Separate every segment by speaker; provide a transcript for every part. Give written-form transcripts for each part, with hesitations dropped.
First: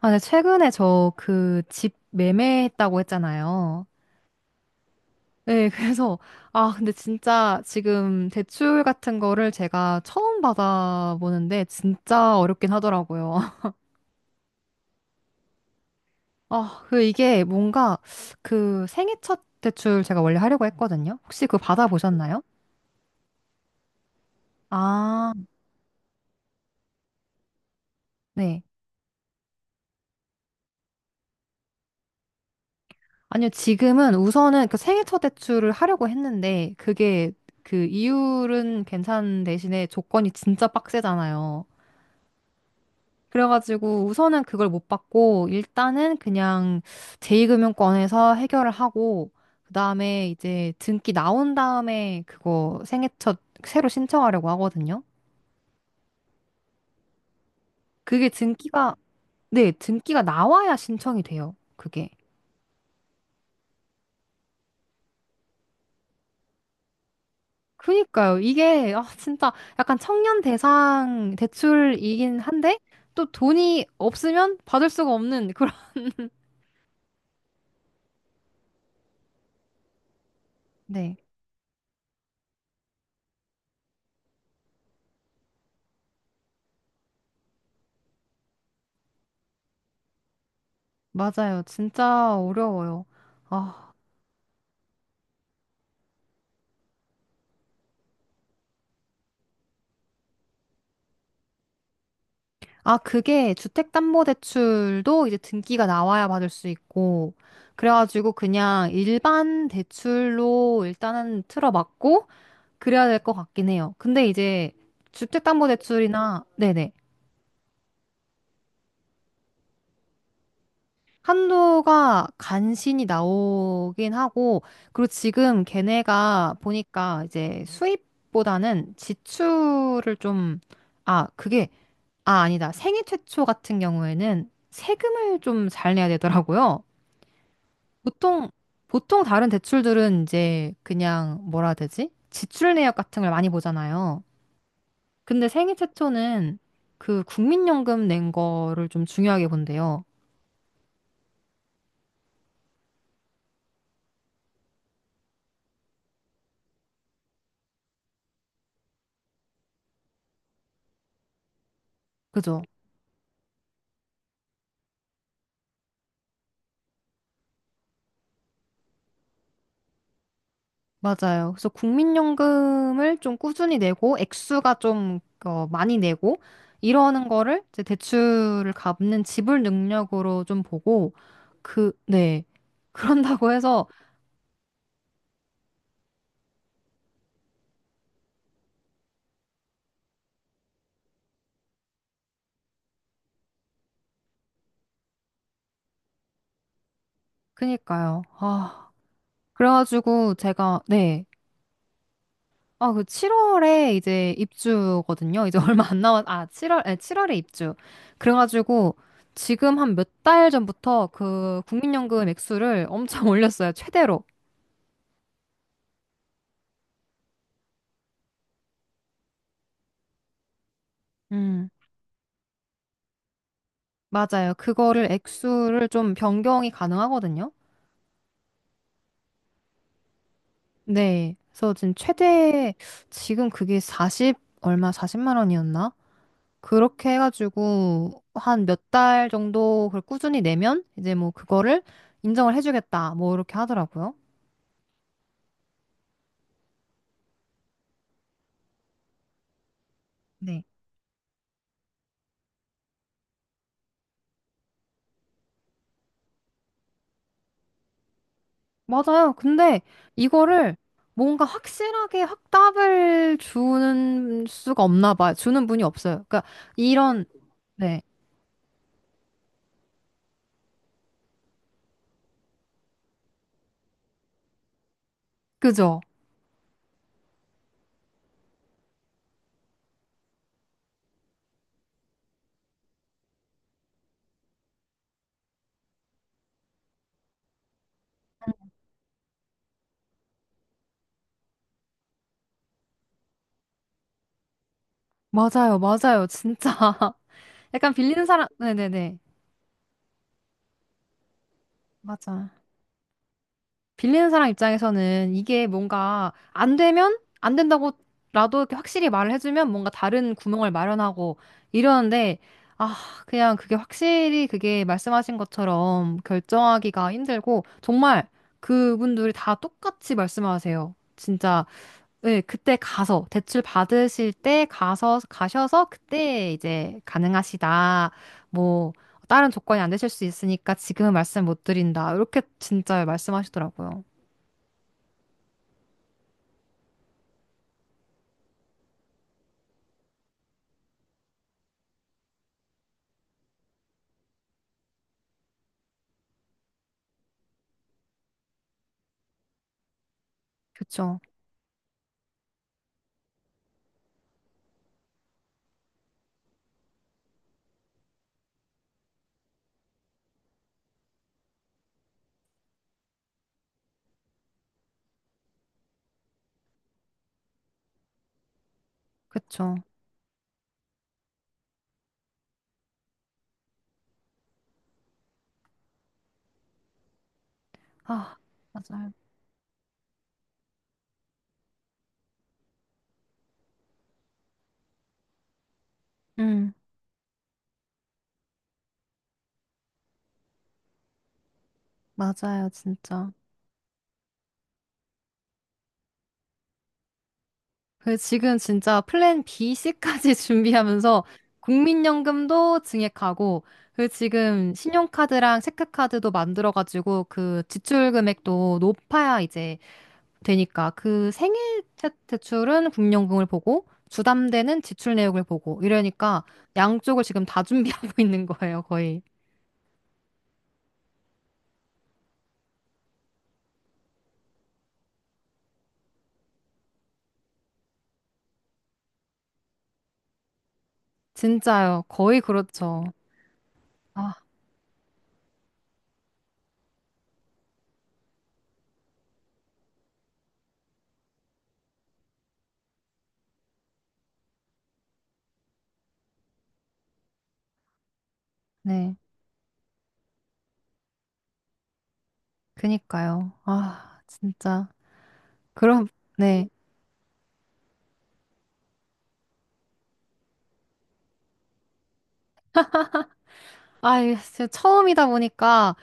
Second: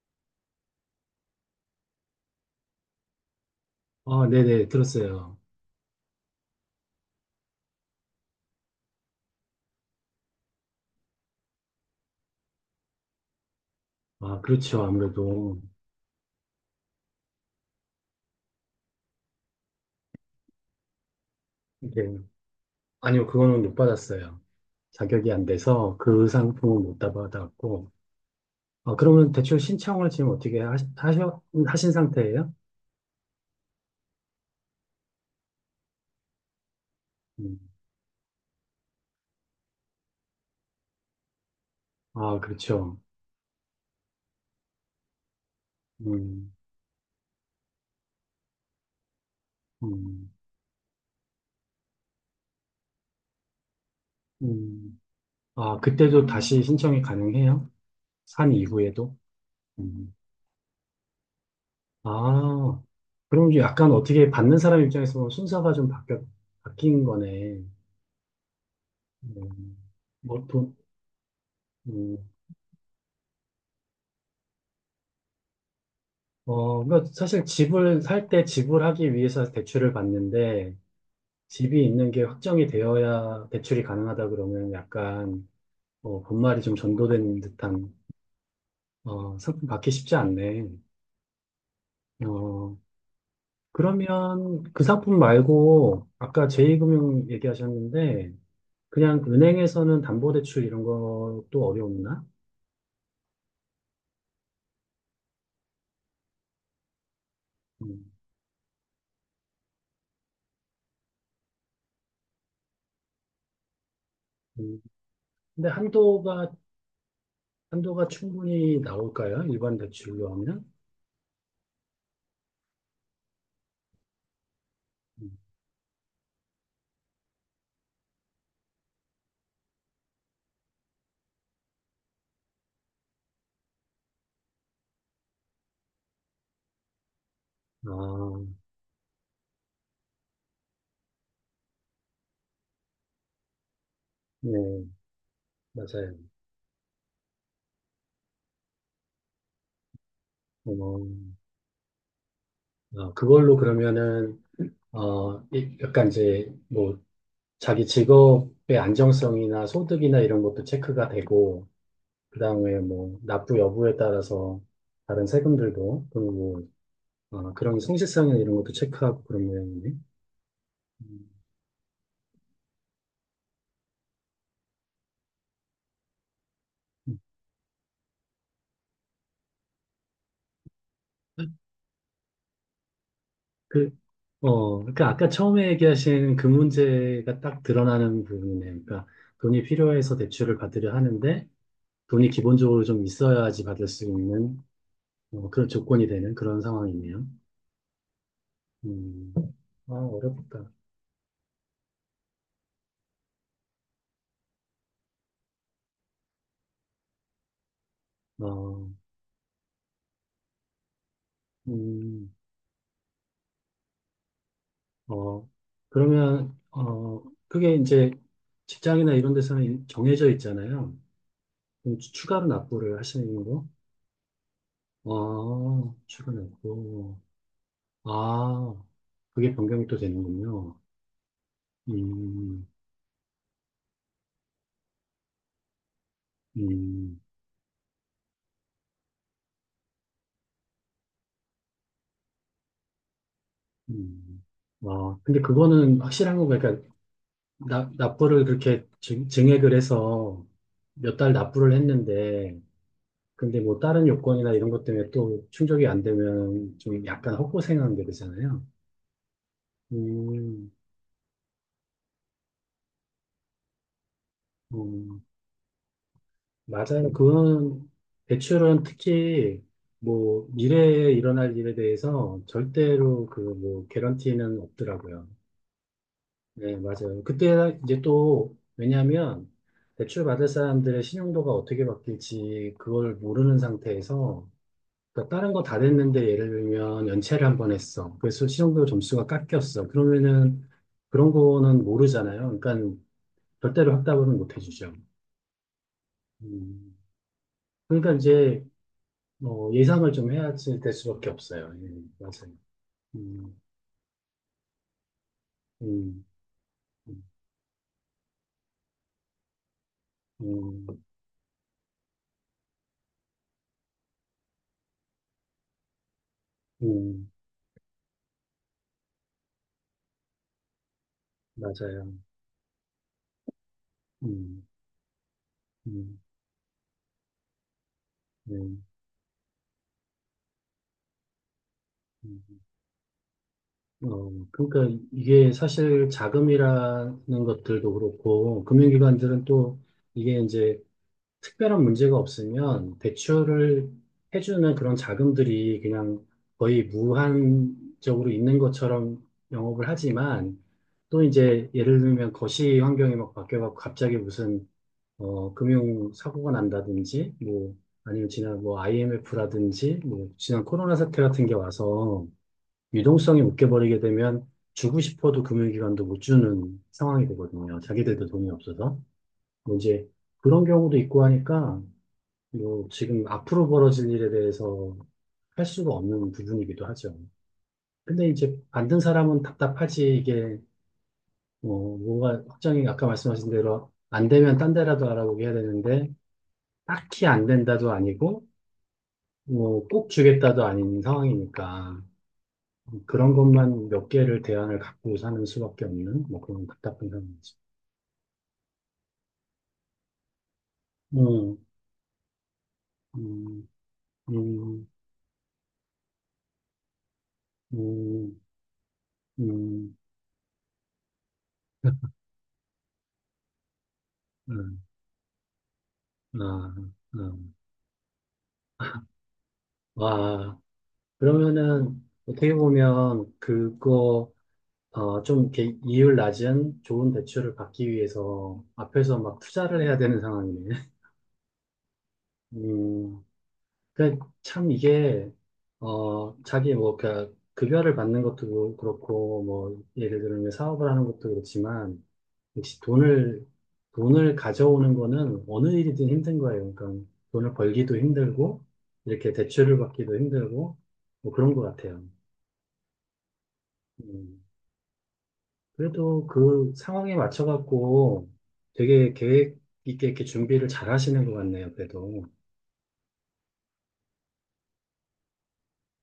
Speaker 1: 아, 네, 최근에 저 그 집 매매했다고 했잖아요.
Speaker 2: 아, 네네, 들었어요.
Speaker 1: 네, 그래서, 아, 근데 진짜 지금 대출 같은 거를 제가 처음 받아보는데 진짜 어렵긴 하더라고요.
Speaker 2: 아, 그렇죠. 아무래도.
Speaker 1: 아, 그 이게 뭔가 그 생애 첫 대출 제가 원래 하려고 했거든요. 혹시 그거
Speaker 2: 이게,
Speaker 1: 받아보셨나요?
Speaker 2: 아니요, 그거는 못 받았어요. 자격이
Speaker 1: 아,
Speaker 2: 안 돼서 그 상품은 못 받았고.
Speaker 1: 네.
Speaker 2: 아, 그러면 대출 신청을 지금 어떻게 하신 상태예요?
Speaker 1: 아니요, 지금은 우선은 그 생애 첫 대출을 하려고 했는데 그게
Speaker 2: 음.
Speaker 1: 그 이율은 괜찮은 대신에 조건이 진짜 빡세잖아요.
Speaker 2: 아, 그렇죠.
Speaker 1: 그래가지고 우선은 그걸 못 받고 일단은
Speaker 2: 음,
Speaker 1: 그냥 제2금융권에서 해결을 하고 그다음에
Speaker 2: 음,
Speaker 1: 이제 등기 나온 다음에 그거 생애첫 새로 신청하려고
Speaker 2: 음.
Speaker 1: 하거든요.
Speaker 2: 아, 그때도 다시 신청이 가능해요?
Speaker 1: 그게
Speaker 2: 산
Speaker 1: 등기가
Speaker 2: 이후에도?
Speaker 1: 네,
Speaker 2: 음.
Speaker 1: 등기가 나와야 신청이 돼요. 그게.
Speaker 2: 아, 그럼 이제 약간 어떻게 받는 사람 입장에서 보면 순서가 좀 바뀐 거네.
Speaker 1: 그니까요. 이게 아 진짜
Speaker 2: 음,
Speaker 1: 약간 청년
Speaker 2: 뭐, 돈,
Speaker 1: 대상
Speaker 2: 음.
Speaker 1: 대출이긴 한데 또 돈이 없으면 받을 수가 없는 그런
Speaker 2: 그러니까 사실 집을 살 때 지불하기 위해서 대출을 받는데
Speaker 1: 네.
Speaker 2: 집이 있는 게 확정이 되어야 대출이 가능하다 그러면 약간 본말이 좀 전도된 듯한 상품 받기 쉽지 않네.
Speaker 1: 맞아요. 진짜
Speaker 2: 어,
Speaker 1: 어려워요. 아.
Speaker 2: 그러면 그 상품 말고 아까 제2금융 얘기하셨는데 그냥 은행에서는 담보대출 이런 것도 어려웠나?
Speaker 1: 아, 그게 주택담보대출도 이제 등기가 나와야 받을 수 있고,
Speaker 2: 음,
Speaker 1: 그래가지고 그냥 일반 대출로 일단은 틀어막고, 그래야 될 것 같긴 해요. 근데 이제
Speaker 2: 음. 근데
Speaker 1: 주택담보대출이나,
Speaker 2: 한도가
Speaker 1: 네네.
Speaker 2: 한도가 충분히 나올까요? 일반 대출로 하면?
Speaker 1: 한도가 간신히 나오긴 하고, 그리고
Speaker 2: 음.
Speaker 1: 지금 걔네가 보니까 이제 수입보다는 지출을 좀, 아, 그게, 아, 아니다. 생애 최초 같은 경우에는 세금을 좀 잘 내야 되더라고요.
Speaker 2: 아,
Speaker 1: 보통, 보통 다른 대출들은 이제 그냥 뭐라 해야 되지? 지출 내역 같은 걸 많이 보잖아요.
Speaker 2: 네.
Speaker 1: 근데 생애
Speaker 2: 맞아요.
Speaker 1: 최초는 그 국민연금 낸 거를 좀 중요하게 본대요.
Speaker 2: 어, 그걸로 그러면은, 약간 이제, 뭐, 자기 직업의 안정성이나 소득이나 이런 것도 체크가 되고, 그
Speaker 1: 그죠?
Speaker 2: 다음에 뭐, 납부 여부에 따라서 다른 세금들도, 그리고, 그런 성실성이나 이런 것도 체크하고 그런 모양이네.
Speaker 1: 맞아요. 그래서 국민연금을 좀 꾸준히 내고 액수가 좀 많이 내고
Speaker 2: 음.
Speaker 1: 이러는 거를 이제 대출을 갚는 지불 능력으로 좀 보고 그, 네. 그런다고 해서
Speaker 2: 그, 그러니까 아까 처음에 얘기하신 그 문제가 딱 드러나는 부분이네요. 그러니까 돈이 필요해서 대출을 받으려 하는데 돈이 기본적으로 좀 있어야지 받을 수 있는 그런 조건이 되는 그런 상황이네요.
Speaker 1: 그니까요. 아,
Speaker 2: 음, 아,
Speaker 1: 그래가지고
Speaker 2: 어렵다.
Speaker 1: 제가 네. 아, 그 7월에 이제 입주거든요. 이제 얼마 안 남았, 아, 7월, 에 7월에 입주.
Speaker 2: 어,
Speaker 1: 그래가지고 지금 한 몇 달 전부터 그 국민연금
Speaker 2: 음,
Speaker 1: 액수를 엄청 올렸어요. 최대로.
Speaker 2: 어, 그러면, 그게 이제 직장이나 이런 데서는 정해져 있잖아요.
Speaker 1: 음,
Speaker 2: 그럼 추가로 납부를 하시는 거?
Speaker 1: 맞아요. 그거를 액수를
Speaker 2: 아,
Speaker 1: 좀
Speaker 2: 추가
Speaker 1: 변경이
Speaker 2: 납부.
Speaker 1: 가능하거든요.
Speaker 2: 아, 그게 변경이 또 되는군요.
Speaker 1: 네. 그래서 지금
Speaker 2: 음,
Speaker 1: 최대, 지금 그게 40, 얼마, 40만 원이었나? 그렇게
Speaker 2: 음,
Speaker 1: 해가지고 한 몇 달 정도 그걸 꾸준히 내면 이제 뭐 그거를 인정을 해주겠다. 뭐 이렇게 하더라고요.
Speaker 2: 음. 아, 근데 그거는 확실한 거, 그러니까 납부를 그렇게 증액을 해서
Speaker 1: 네.
Speaker 2: 몇 달 납부를 했는데, 근데 뭐 다른 요건이나 이런 것 때문에 또 충족이 안 되면 좀 약간 헛고생하는 게 되잖아요.
Speaker 1: 맞아요. 근데
Speaker 2: 음,
Speaker 1: 이거를 뭔가 확실하게 확답을 주는 수가 없나
Speaker 2: 음,
Speaker 1: 봐요. 주는 분이 없어요. 그러니까
Speaker 2: 맞아요.
Speaker 1: 이런,
Speaker 2: 그건
Speaker 1: 네.
Speaker 2: 대출은 특히 뭐 미래에 일어날 일에 대해서 절대로 그 뭐 개런티는 없더라고요.
Speaker 1: 그죠?
Speaker 2: 네, 맞아요. 그때 이제 또 왜냐하면 대출 받을 사람들의 신용도가 어떻게 바뀔지 그걸 모르는 상태에서 그러니까 다른 거 다 됐는데 예를 들면 연체를 한 번 했어. 그래서 시험도 점수가 깎였어. 그러면은 그런 거는 모르잖아요. 그러니까 절대로 확답은 못 해주죠.
Speaker 1: 맞아요. 맞아요. 진짜.
Speaker 2: 음.
Speaker 1: 약간
Speaker 2: 그러니까
Speaker 1: 빌리는 사람,
Speaker 2: 이제
Speaker 1: 네네네.
Speaker 2: 예상을 좀 해야지 될 수밖에 없어요. 예,
Speaker 1: 맞아.
Speaker 2: 맞아요. 음,
Speaker 1: 빌리는 사람 입장에서는 이게
Speaker 2: 음,
Speaker 1: 뭔가 안 되면
Speaker 2: 음,
Speaker 1: 안 된다고라도 이렇게 확실히 말을 해주면 뭔가 다른 구멍을
Speaker 2: 음,
Speaker 1: 마련하고 이러는데, 아, 그냥 그게 확실히 그게 말씀하신 것처럼 결정하기가
Speaker 2: 음,
Speaker 1: 힘들고, 정말 그분들이 다 똑같이 말씀하세요. 진짜,
Speaker 2: 맞아요.
Speaker 1: 네, 그때 가서, 대출 받으실 때
Speaker 2: 음,
Speaker 1: 가서, 가셔서
Speaker 2: 음,
Speaker 1: 그때 이제 가능하시다.
Speaker 2: 네.
Speaker 1: 뭐, 다른 조건이 안 되실 수 있으니까 지금은 말씀 못 드린다. 이렇게
Speaker 2: 음.
Speaker 1: 진짜 말씀하시더라고요.
Speaker 2: 그러니까 이게 사실 자금이라는 것들도 그렇고 금융기관들은 또 이게 이제 특별한 문제가 없으면 대출을 해주는 그런 자금들이 그냥 거의 무한적으로 있는 것처럼 영업을 하지만
Speaker 1: 그쵸,
Speaker 2: 또 이제 예를 들면 거시 환경이 막 바뀌어갖고 갑자기 무슨 금융 사고가 난다든지 뭐 아니면 지난 뭐 IMF라든지 뭐 지난 코로나 사태 같은 게 와서 유동성이 묶여버리게 되면 주고 싶어도 금융기관도 못 주는 상황이 되거든요. 자기들도 돈이 없어서.
Speaker 1: 그쵸.
Speaker 2: 뭐 이제 그런 경우도 있고 하니까 뭐 지금 앞으로 벌어질 일에 대해서 할 수가 없는 부분이기도 하죠. 근데
Speaker 1: 아,
Speaker 2: 이제 만든
Speaker 1: 맞아요.
Speaker 2: 사람은 답답하지 이게 뭐가 확정이 아까 말씀하신 대로 안 되면 딴 데라도 알아보게 해야 되는데
Speaker 1: 음,
Speaker 2: 딱히 안 된다도 아니고 뭐 꼭 주겠다도 아닌 상황이니까
Speaker 1: 맞아요, 진짜.
Speaker 2: 그런 것만 몇 개를 대안을 갖고 사는 수밖에 없는 뭐 그런 답답한 상황이죠.
Speaker 1: 그 지금 진짜 플랜 B, C까지 준비하면서
Speaker 2: 음,
Speaker 1: 국민연금도 증액하고,
Speaker 2: 음,
Speaker 1: 그 지금
Speaker 2: 음,
Speaker 1: 신용카드랑 체크카드도 만들어가지고 그 지출
Speaker 2: 음,
Speaker 1: 금액도 높아야 이제
Speaker 2: 음,
Speaker 1: 되니까 그 생애 대출은 국민연금을 보고 주담대는
Speaker 2: 음,
Speaker 1: 지출 내역을 보고 이러니까
Speaker 2: 아,
Speaker 1: 양쪽을 지금
Speaker 2: 아.
Speaker 1: 다 준비하고 있는 거예요, 거의.
Speaker 2: 와. 그러면은 어떻게 보면 그거 좀 이렇게 이율 낮은 좋은 대출을 받기 위해서 앞에서 막 투자를 해야 되는 상황이네.
Speaker 1: 진짜요, 거의 그렇죠.
Speaker 2: 음, 그러니까
Speaker 1: 아,
Speaker 2: 참 이게 자기 뭐 그러니까 급여를 받는 것도 뭐 그렇고 뭐 예를 들면 사업을 하는 것도 그렇지만 역시 돈을 가져오는 거는 어느 일이든 힘든 거예요. 그러니까 돈을 벌기도 힘들고
Speaker 1: 네.
Speaker 2: 이렇게 대출을 받기도 힘들고 뭐 그런 것 같아요.
Speaker 1: 그니까요. 아,
Speaker 2: 음.
Speaker 1: 진짜. 그럼,
Speaker 2: 그래도
Speaker 1: 네.
Speaker 2: 그 상황에 맞춰갖고 되게 계획 있게 이렇게 준비를 잘 하시는 것 같네요, 그래도.
Speaker 1: 아, 이게 진짜 처음이다 보니까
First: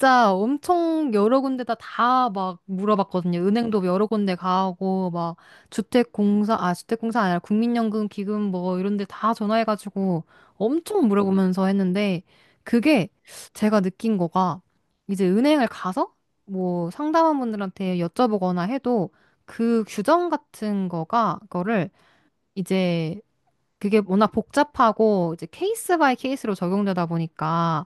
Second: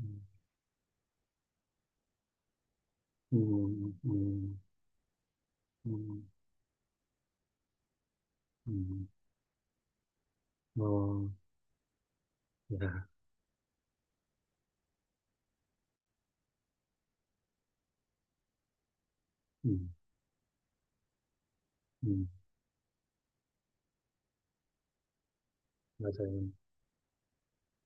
Speaker 2: 음,
Speaker 1: 엄청 여러 군데다 다 막 물어봤거든요. 은행도
Speaker 2: 음,
Speaker 1: 여러 군데
Speaker 2: 음,
Speaker 1: 가고, 막
Speaker 2: 음,
Speaker 1: 주택공사, 아, 주택공사 아니라 국민연금 기금 뭐 이런 데
Speaker 2: 음.
Speaker 1: 다 전화해가지고 엄청
Speaker 2: 어,
Speaker 1: 물어보면서 했는데 그게
Speaker 2: 야,
Speaker 1: 제가 느낀 거가 이제 은행을 가서 뭐 상담원분들한테 여쭤보거나 해도 그
Speaker 2: 음,
Speaker 1: 규정 같은 거를
Speaker 2: 음,
Speaker 1: 이제 그게 워낙 복잡하고 이제 케이스 바이
Speaker 2: 맞아요.
Speaker 1: 케이스로 적용되다 보니까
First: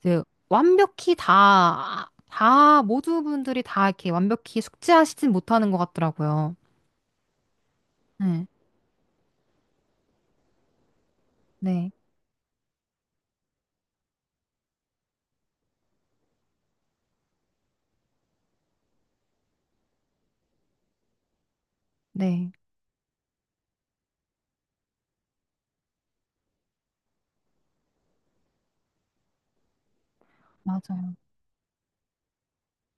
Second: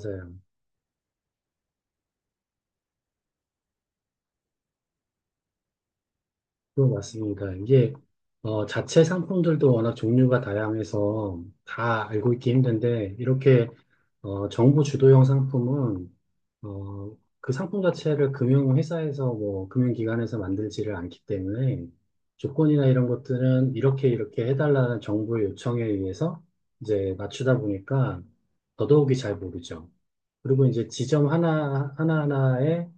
Speaker 1: 이제 완벽히 다 모두 분들이 다 이렇게 완벽히 숙지하시진 못하는 것 같더라고요.
Speaker 2: 그거 맞습니다. 이게,
Speaker 1: 네,
Speaker 2: 자체 상품들도 워낙 종류가 다양해서
Speaker 1: 네,
Speaker 2: 다 알고 있기 힘든데, 이렇게 정부 주도형 상품은 그 상품 자체를 금융회사에서 뭐 금융기관에서 만들지를 않기 때문에
Speaker 1: 네,
Speaker 2: 조건이나 이런 것들은 이렇게 이렇게 해달라는 정부의 요청에 의해서 이제 맞추다 보니까 더더욱이 잘 모르죠. 그리고 이제
Speaker 1: 맞아요.
Speaker 2: 지점 하나 하나하나에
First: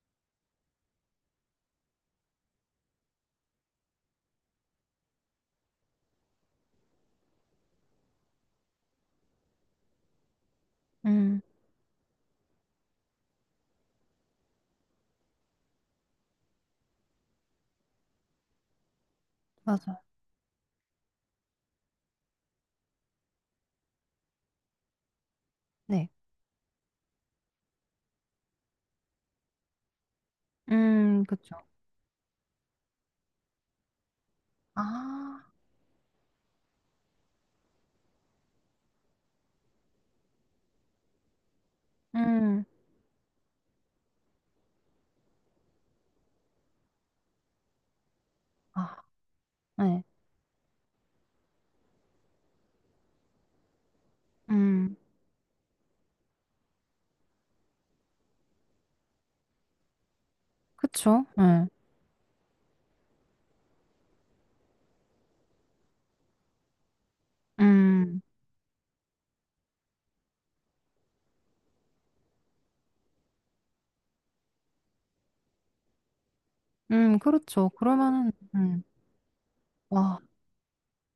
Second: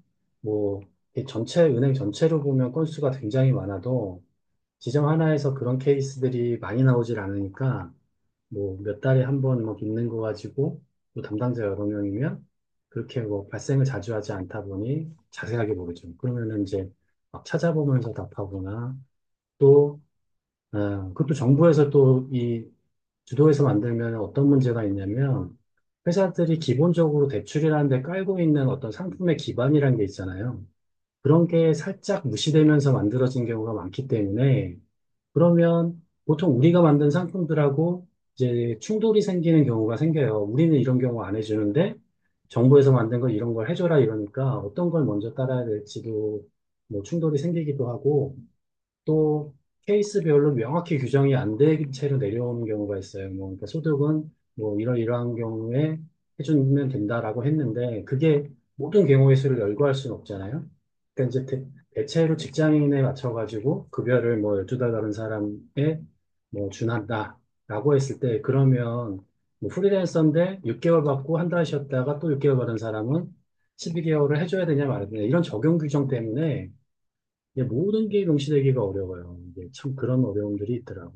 Speaker 2: 뭐 이렇게 전체 은행 전체로 보면 건수가 굉장히 많아도 지점 하나에서 그런 케이스들이 많이 나오질 않으니까 뭐 몇 달에 한 번 뭐 있는 거 가지고 또
Speaker 1: 음,
Speaker 2: 담당자가 여러 명이면 그렇게 뭐 발생을 자주 하지 않다 보니 자세하게 모르죠. 그러면은 이제 막 찾아보면서 답하거나
Speaker 1: 맞아요.
Speaker 2: 또 그것도 정부에서 또 이 주도해서 만들면 어떤 문제가 있냐면
Speaker 1: 네,
Speaker 2: 회사들이 기본적으로 대출이라는 데 깔고 있는 어떤 상품의 기반이라는 게 있잖아요. 그런
Speaker 1: 그쵸.
Speaker 2: 게 살짝 무시되면서 만들어진 경우가 많기 때문에
Speaker 1: 아,
Speaker 2: 그러면 보통 우리가 만든 상품들하고 이제 충돌이 생기는 경우가 생겨요. 우리는 이런 경우 안 해주는데
Speaker 1: 음,
Speaker 2: 정부에서 만든 걸 이런 걸 해줘라 이러니까 어떤 걸 먼저 따라야 될지도 뭐 충돌이 생기기도 하고
Speaker 1: 아,
Speaker 2: 또
Speaker 1: 네,
Speaker 2: 케이스별로 명확히 규정이 안 된 채로 내려오는 경우가 있어요. 뭐, 그러니까 소득은 뭐
Speaker 1: 음,
Speaker 2: 이런 이러한 경우에 해주면 된다라고 했는데 그게 모든 경우의 수를 열거할 수는 없잖아요.
Speaker 1: 그쵸.
Speaker 2: 그러니까 이제
Speaker 1: 네,
Speaker 2: 대체로 직장인에 맞춰가지고 급여를 뭐 12달 다른 사람에 뭐 준한다라고 했을
Speaker 1: 음,
Speaker 2: 때 그러면 뭐 프리랜서인데 6개월 받고 한 달 쉬었다가 또 6개월 받은 사람은 12개월을 해줘야 되냐 말아야 되냐 이런 적용 규정 때문에 이게
Speaker 1: 그렇죠.
Speaker 2: 모든 게
Speaker 1: 그러면은,
Speaker 2: 동시되기가 어려워요. 이게 참
Speaker 1: 와,
Speaker 2: 그런 어려움들이 있더라고요.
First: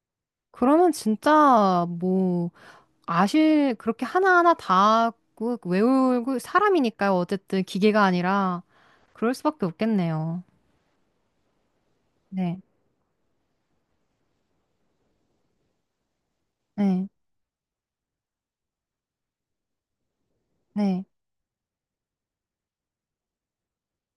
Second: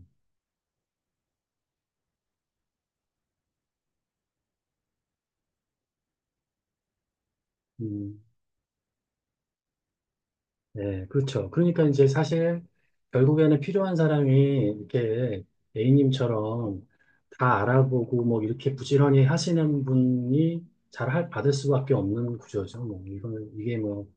Speaker 1: 그러면 진짜 뭐. 아실 그렇게 하나하나 다 외우고 사람이니까요. 어쨌든 기계가
Speaker 2: 음,
Speaker 1: 아니라 그럴 수밖에 없겠네요.
Speaker 2: 네, 그렇죠. 그러니까 이제
Speaker 1: 네,
Speaker 2: 사실 결국에는 필요한 사람이 이렇게 A님처럼
Speaker 1: 네,
Speaker 2: 다 알아보고 뭐 이렇게 부지런히 하시는 분이
Speaker 1: 네,
Speaker 2: 받을 수밖에 없는 구조죠. 뭐 이건 이게 뭐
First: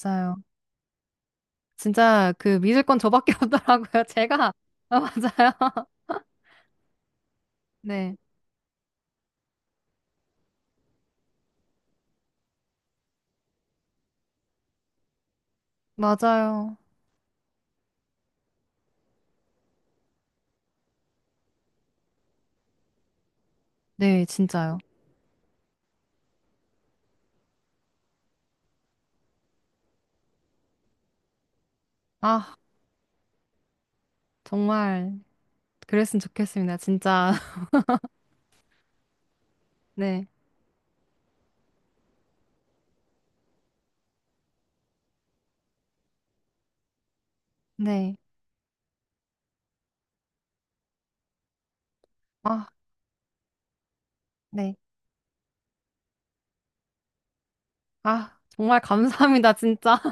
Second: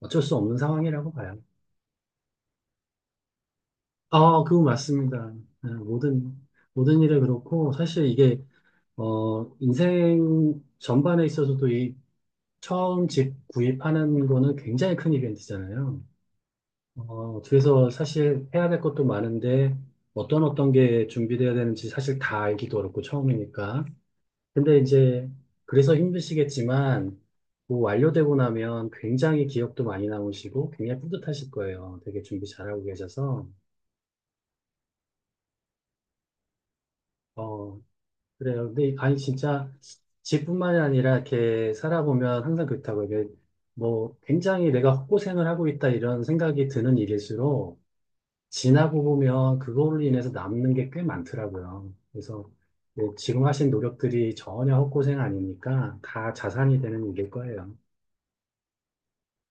Speaker 2: 어쩔 수 없는 상황이라고 봐요.
Speaker 1: 진짜 그 믿을 건 저밖에 없더라고요.
Speaker 2: 아,
Speaker 1: 제가
Speaker 2: 그거
Speaker 1: 아,
Speaker 2: 맞습니다.
Speaker 1: 맞아요.
Speaker 2: 네, 모든 일에 그렇고 사실
Speaker 1: 네,
Speaker 2: 이게 인생 전반에 있어서도 이 처음 집 구입하는 거는 굉장히 큰 이벤트잖아요.
Speaker 1: 맞아요.
Speaker 2: 그래서 사실 해야 될 것도 많은데 어떤 게 준비돼야 되는지 사실 다 알기도 어렵고 처음이니까.
Speaker 1: 네, 진짜요.
Speaker 2: 근데 이제 그래서 힘드시겠지만 뭐 완료되고 나면 굉장히 기억도 많이 남으시고 굉장히 뿌듯하실 거예요. 되게 준비
Speaker 1: 아,
Speaker 2: 잘하고 계셔서.
Speaker 1: 정말 그랬으면 좋겠습니다. 진짜.
Speaker 2: 어, 그래요. 근데 이 간이 진짜
Speaker 1: 네,
Speaker 2: 집뿐만이 아니라 이렇게 살아보면 항상 그렇다고 이게 뭐 굉장히 내가 헛고생을 하고 있다 이런 생각이 드는 일일수록
Speaker 1: 네,
Speaker 2: 지나고 보면 그걸로 인해서 남는 게 꽤 많더라고요. 그래서
Speaker 1: 아,
Speaker 2: 뭐 지금 하신 노력들이 전혀
Speaker 1: 네,
Speaker 2: 헛고생 아니니까 다 자산이 되는 일일 거예요.
Speaker 1: 아, 정말 감사합니다. 진짜.